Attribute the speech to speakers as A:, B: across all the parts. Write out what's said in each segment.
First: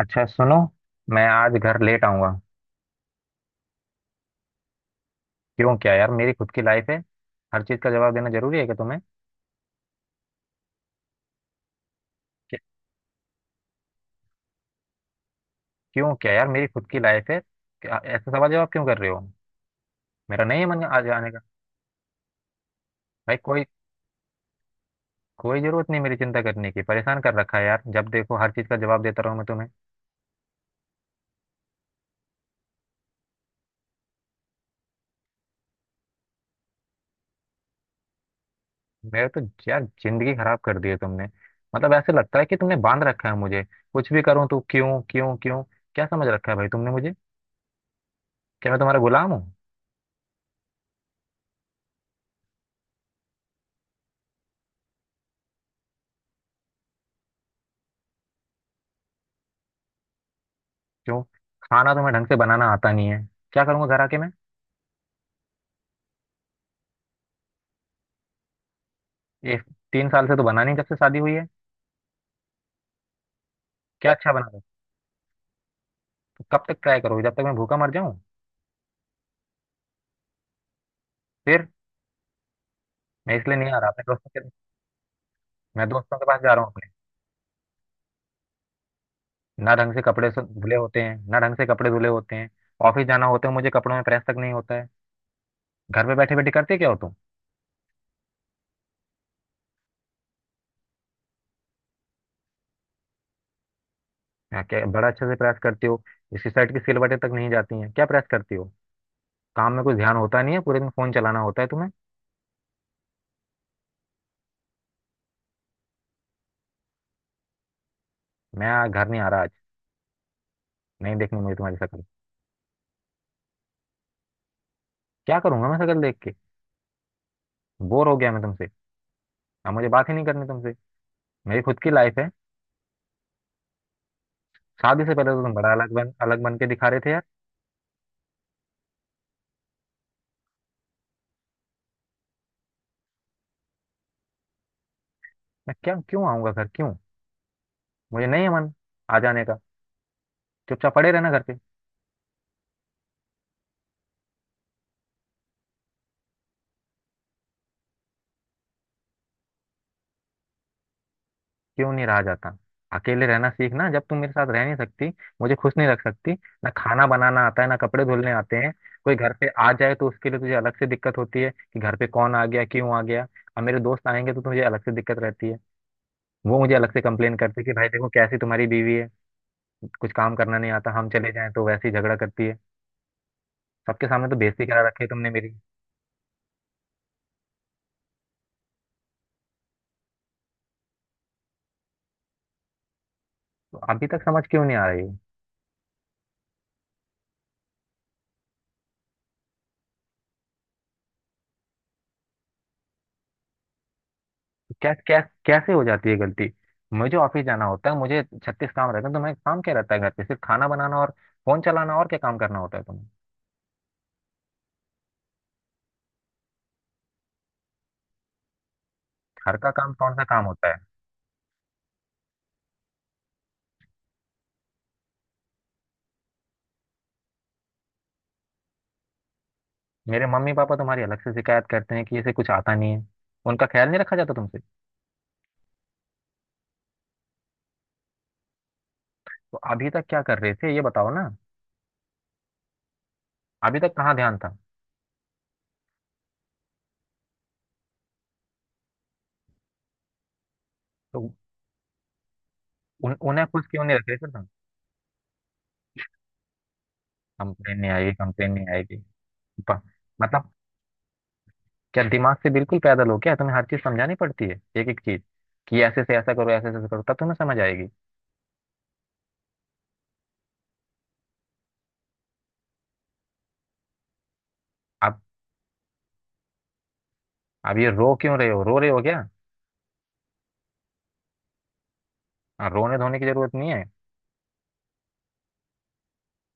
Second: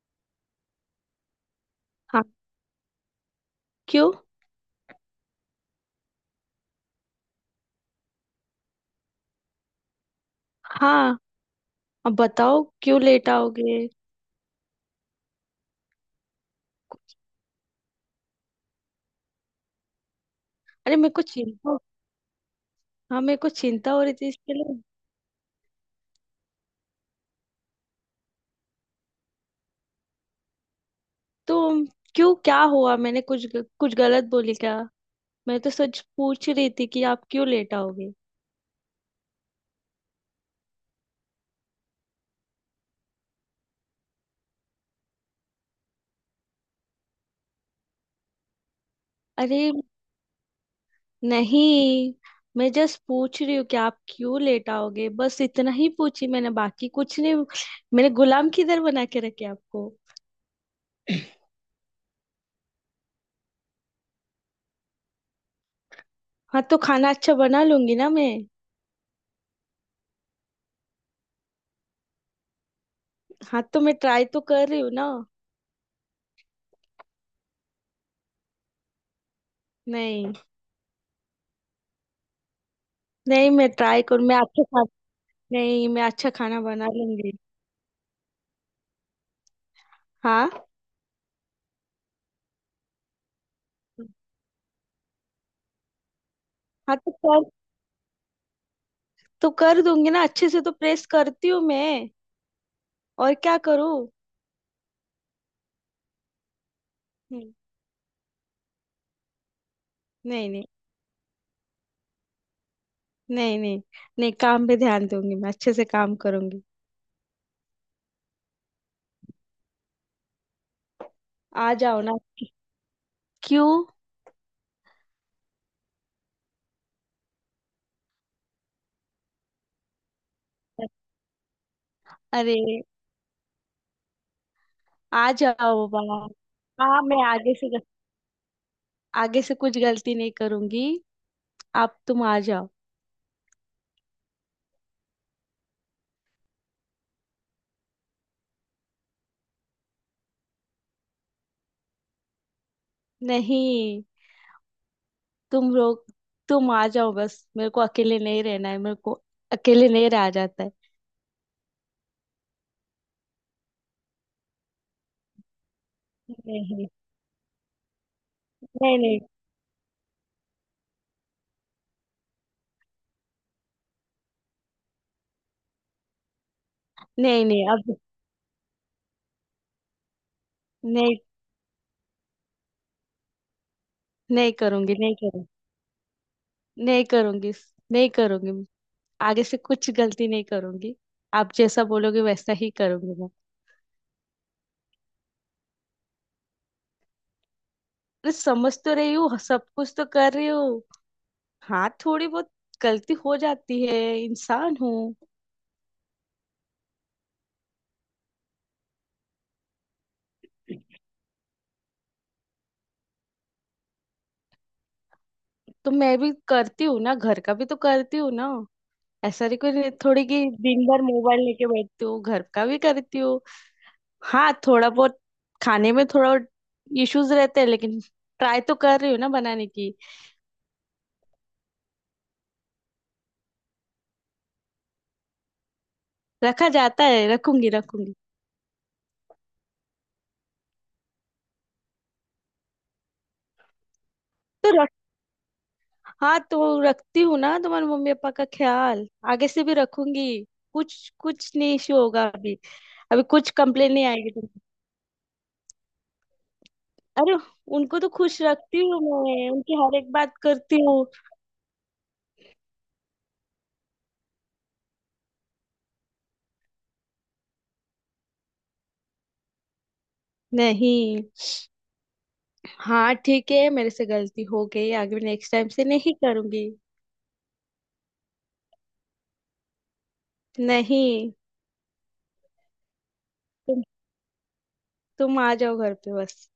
A: अच्छा सुनो। मैं आज घर लेट
B: हाँ।
A: आऊंगा।
B: क्यों?
A: क्यों क्या यार, मेरी खुद की लाइफ है। हर चीज का जवाब देना जरूरी है क्या तुम्हें?
B: हाँ। अब
A: क्या-
B: बताओ क्यों लेट आओगे?
A: क्यों क्या यार, मेरी खुद की लाइफ है। क्या ऐसा सवाल जवाब क्यों कर रहे हो? मेरा नहीं है मन
B: अरे
A: आज
B: मेरे को
A: आने का।
B: चिंता। हाँ
A: भाई
B: मेरे को
A: कोई
B: चिंता हो रही थी इसके लिए।
A: कोई जरूरत नहीं मेरी चिंता करने की। परेशान कर रखा है यार, जब देखो हर चीज का जवाब देता रहो मैं तुम्हें।
B: तो क्यों क्या हुआ? मैंने कुछ गलत बोली क्या? मैं तो सच पूछ रही थी कि आप क्यों लेट आओगे।
A: मेरे तो यार, जिंदगी खराब कर दी है तुमने। मतलब ऐसे लगता है कि तुमने बांध रखा है मुझे। कुछ भी करूं तो क्यों क्यों क्यों। क्या समझ रखा है भाई तुमने मुझे? क्या मैं तुम्हारा गुलाम हूँ?
B: अरे नहीं, मैं जस्ट पूछ रही हूँ कि आप क्यों लेट आओगे, बस इतना ही पूछी मैंने, बाकी कुछ नहीं। मैंने गुलाम किधर बना के रखे आपको?
A: क्यों, खाना तुम्हें ढंग से बनाना आता नहीं है। क्या करूंगा घर आके मैं?
B: हाँ तो खाना अच्छा बना लूंगी ना मैं।
A: ये तीन साल से तो बना नहीं जब से शादी हुई है।
B: हाँ तो मैं
A: क्या
B: ट्राई
A: अच्छा
B: तो
A: बना था?
B: कर रही हूँ ना।
A: तो कब तक ट्राई करोगे, जब तक मैं भूखा मर जाऊं?
B: नहीं
A: फिर मैं
B: नहीं
A: इसलिए
B: मैं
A: नहीं आ रहा अपने
B: ट्राई करूँ मैं
A: दोस्तों के।
B: अच्छा खा
A: मैं
B: नहीं मैं
A: दोस्तों के
B: अच्छा
A: पास जा
B: खाना
A: रहा हूँ
B: बना
A: अपने।
B: लूंगी।
A: ना ढंग से कपड़े
B: हाँ
A: धुले होते हैं, ना ढंग से कपड़े धुले होते हैं। ऑफिस जाना होता है मुझे, कपड़ों में प्रेस तक नहीं होता है। घर पे बैठे बैठे करते क्या हो
B: हाँ
A: तुम?
B: तो कर दूंगी ना, अच्छे से तो प्रेस करती हूँ मैं। और क्या करूँ?
A: हाँ, क्या बड़ा अच्छे से प्रेस करती हो। इसकी शर्ट की सिलवटें तक नहीं
B: हम्म,
A: जाती हैं, क्या प्रेस करती हो। काम में कुछ ध्यान होता
B: नहीं
A: नहीं है,
B: नहीं
A: पूरे दिन फोन चलाना होता है तुम्हें।
B: नहीं नहीं नहीं, काम पे ध्यान दूंगी मैं, अच्छे से काम करूंगी।
A: मैं आज घर नहीं आ रहा आज, नहीं देखनी मुझे
B: आ
A: तुम्हारी
B: जाओ
A: शक्ल।
B: ना। क्यों?
A: क्या करूंगा मैं शक्ल देख के? बोर हो गया मैं तुमसे। अब मुझे बात ही नहीं करनी तुमसे। मेरी खुद की लाइफ है।
B: अरे
A: शादी से
B: आ
A: पहले तो तुम बड़ा
B: जाओ बाबा।
A: अलग बन के दिखा रहे
B: हाँ
A: थे यार।
B: मैं आगे से, आगे से कुछ गलती नहीं करूंगी। आप तुम आ जाओ।
A: मैं क्या, क्यों आऊंगा घर, क्यों? मुझे नहीं है मन आ जाने का। चुपचाप पड़े रहना घर पे।
B: नहीं, तुम लोग तुम आ जाओ बस, मेरे को अकेले नहीं रहना है, मेरे को अकेले नहीं रहा जाता है।
A: क्यों नहीं रहा जाता? अकेले रहना सीखना, जब तुम मेरे साथ रह नहीं सकती, मुझे खुश नहीं रख सकती। ना
B: नहीं
A: खाना बनाना आता है, ना कपड़े धुलने आते हैं।
B: नहीं
A: कोई
B: नहीं
A: घर पे आ जाए तो उसके लिए तुझे अलग से दिक्कत होती है कि घर पे कौन आ गया, क्यों आ गया। अब मेरे दोस्त आएंगे तो तुझे अलग से दिक्कत रहती है। वो मुझे अलग से कंप्लेन
B: नहीं
A: करते हैं
B: नहीं,
A: कि भाई
B: अब
A: देखो कैसी तुम्हारी बीवी है। कुछ काम करना नहीं आता, हम
B: नहीं
A: चले जाएं तो वैसे ही झगड़ा करती है। सबके सामने तो
B: नहीं
A: बेइज्जती करा
B: करूंगी,
A: रखी है
B: नहीं
A: तुमने
B: करूंगी
A: मेरी।
B: नहीं करूंगी नहीं करूंगी। आगे से कुछ गलती नहीं करूंगी। आप जैसा बोलोगे वैसा ही करूंगी मैं।
A: अभी तक समझ क्यों नहीं आ रही है?
B: अरे समझ तो रही हूँ, सब कुछ तो कर रही हूँ। हाँ थोड़ी बहुत गलती हो जाती है, इंसान
A: क्या
B: हूँ।
A: क्या, कैसे हो जाती है गलती? मुझे ऑफिस जाना होता है, मुझे छत्तीस काम रहते हैं। तो मैं, काम क्या रहता है घर पे? सिर्फ खाना बनाना और फोन चलाना, और क्या काम करना होता है तुम्हें?
B: तो मैं भी करती हूँ ना, घर का भी तो करती हूँ ना। ऐसा
A: घर
B: नहीं,
A: का
B: कोई नहीं-
A: काम कौन सा
B: थोड़ी कि
A: काम होता है?
B: दिन भर मोबाइल लेके बैठती हूँ, घर का भी करती हूँ। हाँ थोड़ा बहुत, खाने में थोड़ा इश्यूज रहते हैं, लेकिन ट्राई तो कर रही हूँ ना बनाने की।
A: मेरे मम्मी पापा तुम्हारी अलग से शिकायत करते हैं कि इसे कुछ आता नहीं है, उनका ख्याल नहीं रखा जाता तुमसे।
B: रखा जाता है, रखूंगी रखूंगी।
A: तो अभी तक क्या कर रहे थे ये बताओ ना। अभी तक कहाँ ध्यान था?
B: तो रख हाँ तो रखती हूँ ना तुम्हारे मम्मी पापा का ख्याल, आगे से भी रखूंगी। कुछ
A: तो
B: कुछ नहीं इश्यू होगा अभी। अभी
A: उन्हें
B: कुछ
A: कुछ क्यों
B: कंप्लेन
A: नहीं रख
B: नहीं
A: रहे थे
B: आएगी
A: तुम?
B: तुमको। अरे
A: कंप्लेन नहीं
B: उनको तो
A: आएगी,
B: खुश
A: कंप्लेन नहीं
B: रखती
A: आएगी।
B: हूँ मैं, उनकी
A: प-
B: हर एक बात
A: मतलब
B: करती हूँ।
A: क्या दिमाग से बिल्कुल पैदल हो क्या? तुम्हें हर चीज समझानी पड़ती है, एक एक चीज कि ऐसे से ऐसा करो, ऐसे से ऐसा करो, तब तुम्हें समझ आएगी।
B: नहीं, हाँ ठीक है, मेरे से गलती हो गई,
A: आप
B: आगे नेक्स्ट टाइम से नहीं करूंगी।
A: आप ये रो क्यों रहे हो, रो रहे हो क्या?
B: नहीं,
A: हाँ, रोने धोने की जरूरत नहीं
B: तुम
A: है।
B: तुम आ जाओ घर पे बस।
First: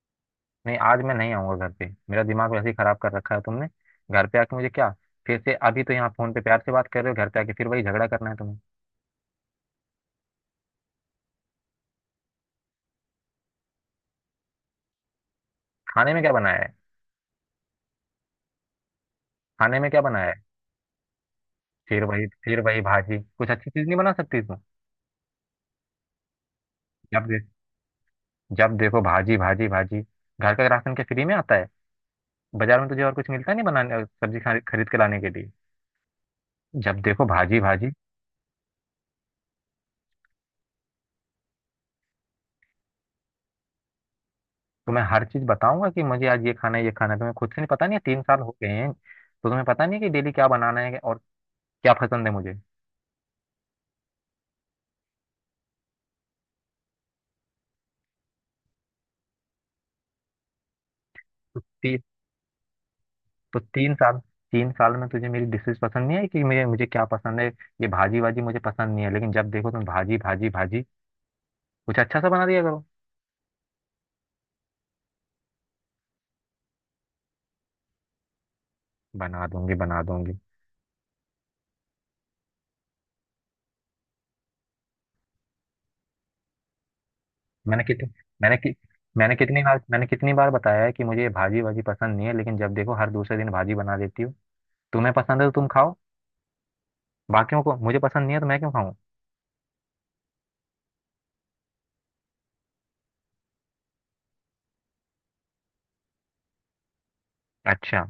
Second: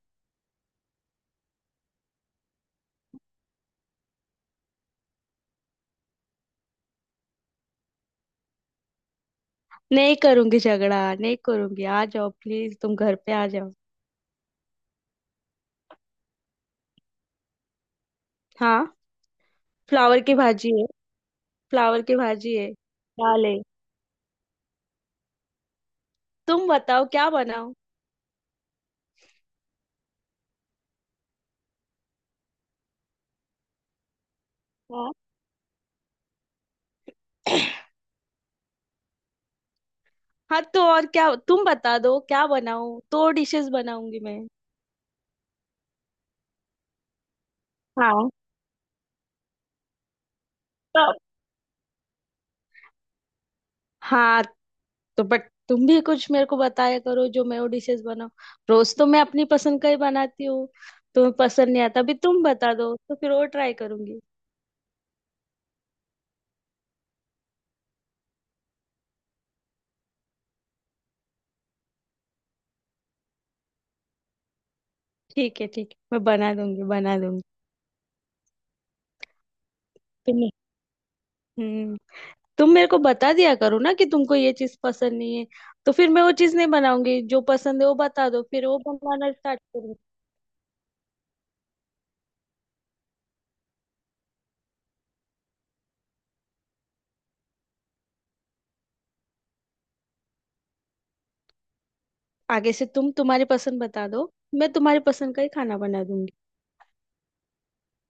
A: नहीं आज मैं नहीं आऊंगा घर पे, मेरा दिमाग वैसे ही खराब कर रखा है तुमने। घर पे आके मुझे क्या? फिर से अभी तो यहाँ फोन पे प्यार से बात कर रहे हो, घर पे आके फिर वही झगड़ा करना है तुम्हें।
B: नहीं करूंगी झगड़ा नहीं करूंगी, आ जाओ प्लीज तुम घर पे आ जाओ।
A: खाने में क्या बनाया है?
B: हाँ।
A: खाने में क्या
B: फ्लावर
A: बनाया है?
B: की भाजी है। फ्लावर की भाजी
A: फिर
B: है।
A: वही भाजी,
B: दाल
A: कुछ
B: है,
A: अच्छी चीज नहीं बना सकती तुम?
B: तुम बताओ
A: जब
B: क्या
A: दे,
B: बनाऊं।
A: जब देखो भाजी भाजी भाजी। घर का राशन क्या फ्री में आता है? बाजार में तुझे और कुछ मिलता नहीं बनाने, सब्जी खरीद के
B: हाँ,
A: लाने के लिए? जब देखो भाजी भाजी।
B: हाँ तो और क्या तुम बता दो क्या बनाऊं, दो डिशेस बनाऊंगी मैं।
A: तो मैं हर चीज बताऊंगा कि मुझे आज ये खाना है, ये खाना है, तुम्हें खुद से नहीं पता? नहीं है, तीन
B: हाँ
A: साल हो गए हैं तो तुम्हें पता नहीं है कि डेली क्या बनाना है
B: तो,
A: और क्या पसंद है मुझे।
B: हाँ तो बट तुम भी कुछ मेरे को बताया करो जो मैं वो डिशेस बनाऊं। रोज तो मैं अपनी पसंद का ही बनाती हूँ। तुम्हें पसंद नहीं
A: ती,
B: आता, अभी तुम बता दो तो फिर वो
A: तो
B: ट्राई
A: 3 साल,
B: करूंगी।
A: 3 साल में तुझे मेरी डिशेज पसंद नहीं है कि मुझे, मुझे क्या पसंद है? ये भाजी वाजी मुझे पसंद नहीं है, लेकिन जब देखो तुम भाजी भाजी भाजी। कुछ अच्छा सा बना दिया करो।
B: ठीक है ठीक है, मैं बना दूंगी बना दूंगी।
A: बना दूंगी बना दूंगी।
B: तुम हम्म तुम मेरे को बता दिया करो ना कि तुमको ये चीज पसंद नहीं है, तो फिर मैं वो चीज नहीं बनाऊंगी, जो पसंद
A: मैंने
B: है वो
A: कितने
B: बता दो
A: मैंने
B: फिर
A: कि,
B: वो बनाना
A: मैंने
B: स्टार्ट
A: कितनी बार
B: करूंगी।
A: मैंने कितनी बार बताया है कि मुझे ये भाजी वाजी पसंद नहीं है, लेकिन जब देखो हर दूसरे दिन भाजी बना देती हो। तुम्हें पसंद है तो तुम खाओ। बाकियों को, मुझे पसंद नहीं है तो मैं क्यों खाऊं?
B: आगे से तुम तुम्हारी पसंद बता दो, मैं तुम्हारी पसंद का ही खाना बना दूंगी।
A: अच्छा,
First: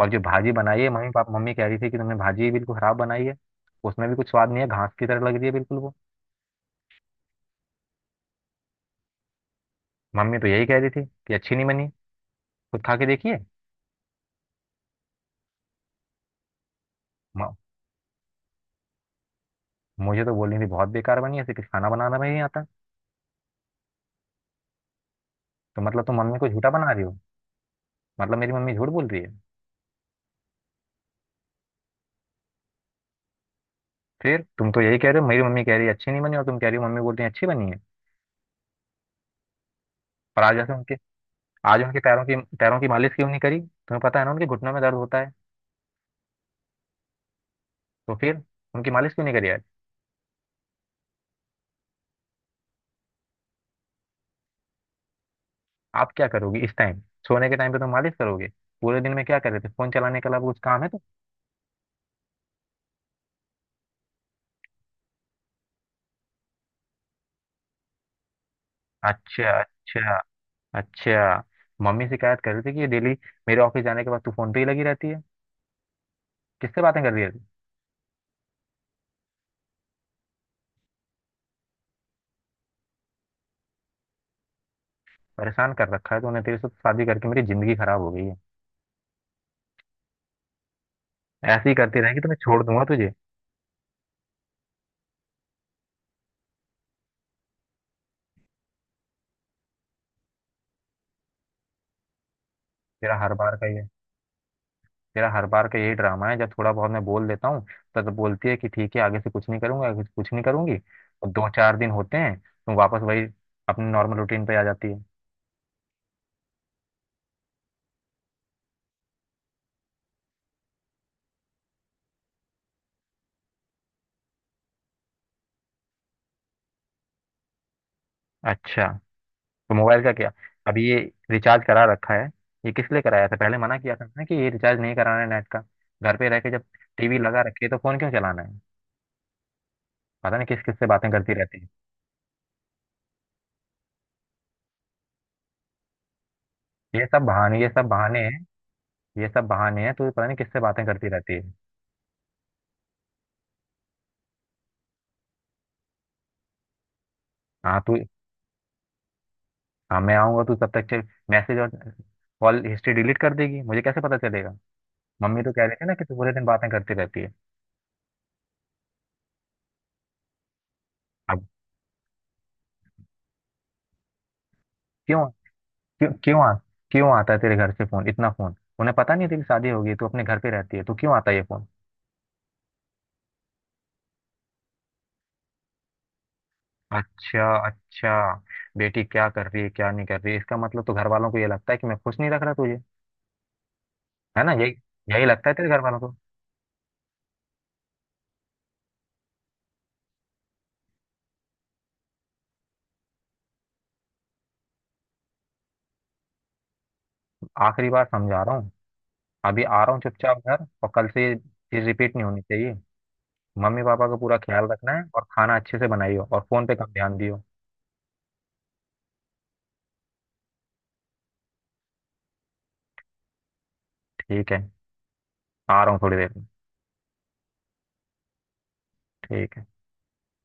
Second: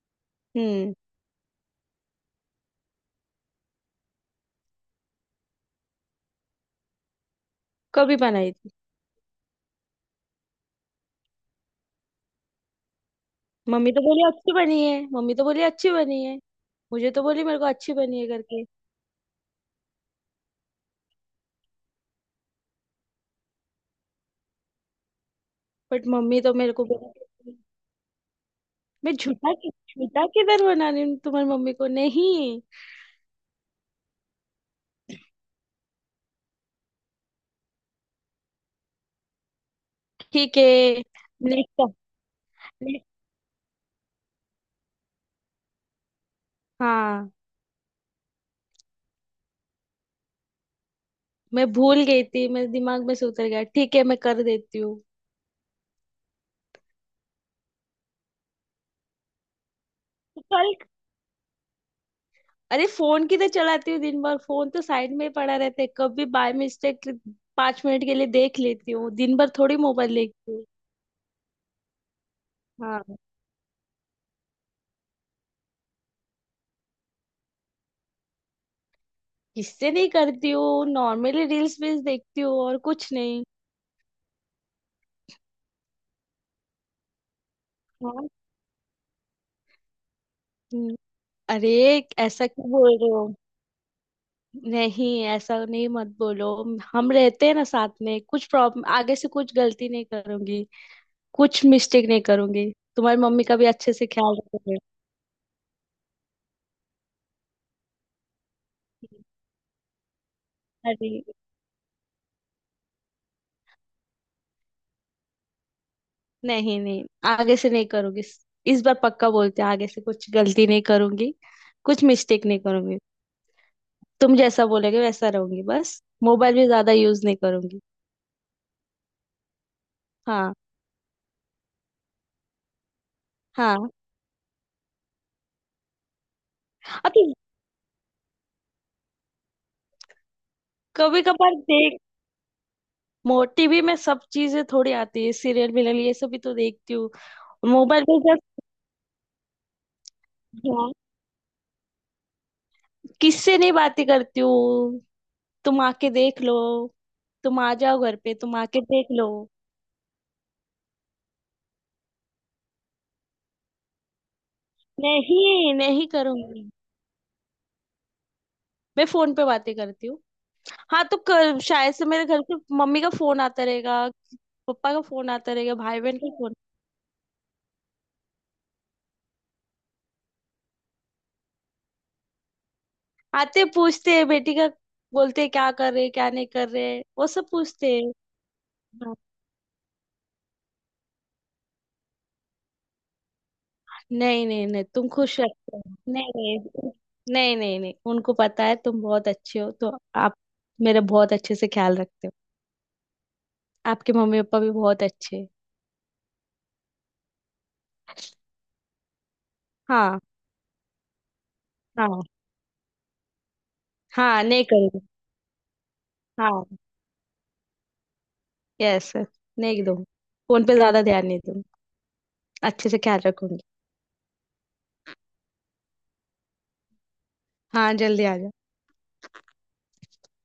A: और जो भाजी बनाई है,
B: हम्म
A: मम्मी कह रही थी कि तुमने भाजी बिल्कुल खराब बनाई है। उसमें भी कुछ स्वाद नहीं है, घास की तरह लग रही है बिल्कुल वो।
B: कभी बनाई।
A: मम्मी तो यही कह रही थी कि अच्छी नहीं बनी, खुद खा के देखिए।
B: मम्मी तो बोली अच्छी बनी है। मम्मी तो बोली अच्छी बनी है। मुझे तो बोली,
A: म-
B: मेरे को अच्छी बनी है करके।
A: मुझे तो बोल रही थी बहुत बेकार बनी है, ऐसे कुछ खाना बनाना भी नहीं आता। तो मतलब
B: बट
A: तुम मम्मी
B: मम्मी
A: को
B: तो
A: झूठा
B: मेरे को
A: बना रही हो?
B: बोली।
A: मतलब मेरी मम्मी झूठ बोल
B: मैं
A: रही है?
B: झूठा किधर बना रही हूँ तुम्हारी मम्मी को? नहीं।
A: फिर तुम तो यही कह रहे हो, मेरी मम्मी कह रही है अच्छी नहीं बनी और तुम कह रही हो मम्मी बोल रही है अच्छी बनी है। पर आज
B: ठीक
A: ऐसे उनके
B: है।
A: आज
B: नेक्स्ट।
A: उनके पैरों की मालिश क्यों नहीं करी? तुम्हें पता है ना उनके घुटनों में दर्द होता है।
B: हाँ
A: तो फिर उनकी मालिश क्यों नहीं करी आज?
B: मैं भूल गई थी, मेरे दिमाग में से उतर गया, ठीक है मैं कर देती हूँ।
A: आप क्या करोगी इस टाइम? सोने के टाइम पे तो मालिश करोगे? पूरे दिन में क्या कर रहे थे, फोन चलाने के
B: तो
A: अलावा कुछ
B: कल
A: काम है तो।
B: अरे फोन किधर चलाती हूँ दिन भर? फोन तो साइड में ही पड़ा रहता है, कभी बाय मिस्टेक पांच मिनट के लिए देख लेती हूँ, दिन भर
A: अच्छा
B: थोड़ी मोबाइल
A: अच्छा।
B: देखती हूँ।
A: अच्छा, मम्मी शिकायत कर रही थी कि ये डेली
B: हाँ।
A: मेरे ऑफिस जाने के बाद तू फोन पे ही लगी रहती है। किससे बातें कर रही है तू?
B: किससे नहीं करती हूँ, नॉर्मली रील्स वील्स देखती हूँ और कुछ नहीं।
A: परेशान कर रखा है तूने, तेरे से तो शादी करके मेरी जिंदगी खराब हो गई
B: हाँ।
A: है।
B: हम्म,
A: ऐसे
B: अरे
A: ही करती रहेगी तो मैं
B: ऐसा
A: छोड़
B: क्यों
A: दूंगा
B: बोल
A: तुझे।
B: रहे हो? नहीं ऐसा नहीं मत बोलो। हम रहते हैं ना साथ में, कुछ प्रॉब्लम, आगे से कुछ गलती नहीं करूंगी, कुछ मिस्टेक नहीं करूंगी।
A: तेरा
B: तुम्हारी
A: हर
B: मम्मी
A: बार
B: का
A: का
B: भी
A: ये
B: अच्छे से ख्याल रखोगे।
A: तेरा हर बार का यही ड्रामा है, जब थोड़ा बहुत मैं बोल देता हूँ तब तो बोलती है कि ठीक है, आगे से कुछ नहीं करूंगा, आगे से कुछ नहीं करूंगी।
B: अरे
A: और दो चार दिन होते हैं तुम वापस वही अपने नॉर्मल रूटीन पे आ जाती है।
B: नहीं नहीं, आगे से नहीं करूंगी, इस बार पक्का बोलते हैं, आगे से कुछ गलती नहीं करूंगी, कुछ मिस्टेक नहीं करूंगी। तुम जैसा बोलोगे वैसा रहूंगी, बस मोबाइल भी ज्यादा यूज नहीं करूंगी।
A: अच्छा, तो मोबाइल का क्या?
B: हाँ।
A: अभी ये रिचार्ज करा रखा है, ये किस लिए कराया था? पहले मना
B: हाँ।
A: किया था ना कि ये रिचार्ज नहीं कराना है नेट का। घर पे रह के, जब टीवी
B: अभी
A: लगा रखी है तो फोन क्यों चलाना है? पता नहीं किस किस से बातें
B: कभी
A: करती
B: कभार
A: रहती है।
B: देख मोटी भी मैं, सब चीजें थोड़ी आती है, सीरियल मिलन ये सब भी तो देखती हूँ।
A: ये सब
B: मोबाइल पे
A: बहाने
B: जब
A: हैं, ये सब बहाने हैं। तू पता नहीं किससे बातें
B: हाँ,
A: करती रहती है।
B: किससे नहीं बातें करती हूँ, तुम आके देख लो, तुम आ
A: हाँ तू
B: जाओ घर पे, तुम आके देख लो।
A: हाँ, मैं आऊंगा, तू तब तक मैसेज और कॉल हिस्ट्री डिलीट कर देगी, मुझे कैसे पता चलेगा? मम्मी तो कह
B: नहीं
A: रही थी ना कि
B: नहीं
A: तू पूरे दिन
B: करूंगी।
A: बातें करती रहती है।
B: मैं फोन पे बातें करती हूँ। हाँ तो
A: अब
B: कर, शायद से मेरे घर से मम्मी का फोन आता रहेगा, पापा का
A: क्यों,
B: फोन आता रहेगा, भाई
A: क्यों
B: बहन का
A: क्यों आ,
B: फोन
A: क्यों आता है तेरे घर से फोन इतना? फोन उन्हें, पता नहीं है, तेरी शादी होगी, तू अपने घर पे रहती है, तू क्यों आता है ये फोन?
B: आते, पूछते हैं बेटी का, बोलते हैं क्या कर रहे क्या नहीं कर रहे, वो
A: अच्छा
B: सब पूछते
A: अच्छा।
B: हैं।
A: बेटी
B: हाँ।
A: क्या कर रही है, क्या नहीं कर रही है, इसका मतलब तो घर वालों को ये लगता है कि मैं खुश नहीं रख रहा तुझे। है
B: नहीं
A: ना?
B: नहीं
A: यही
B: नहीं, तुम
A: यही
B: खुश
A: लगता है तेरे
B: रखते
A: घर
B: हो।
A: वालों को।
B: नहीं नहीं नहीं नहीं नहीं, उनको पता है तुम बहुत अच्छे हो, तो आप मेरा बहुत अच्छे से ख्याल रखते हो, आपके मम्मी पापा भी बहुत अच्छे हैं।
A: आखिरी बार समझा रहा हूँ, अभी आ रहा हूँ
B: हाँ।
A: चुपचाप घर, और कल से ये चीज रिपीट
B: हाँ।
A: नहीं होनी चाहिए। मम्मी पापा का पूरा
B: हाँ नहीं
A: ख्याल रखना
B: करूंगी।
A: है और खाना अच्छे से बनाइयो और फोन पे
B: हाँ।
A: कम ध्यान दियो।
B: यस। नहीं दूंगी, फोन पे ज्यादा ध्यान नहीं दूंगी, अच्छे से ख्याल रखूंगी।
A: ठीक है, आ रहा हूँ थोड़ी देर में।
B: हाँ जल्दी आ जाओ।
A: ठीक है।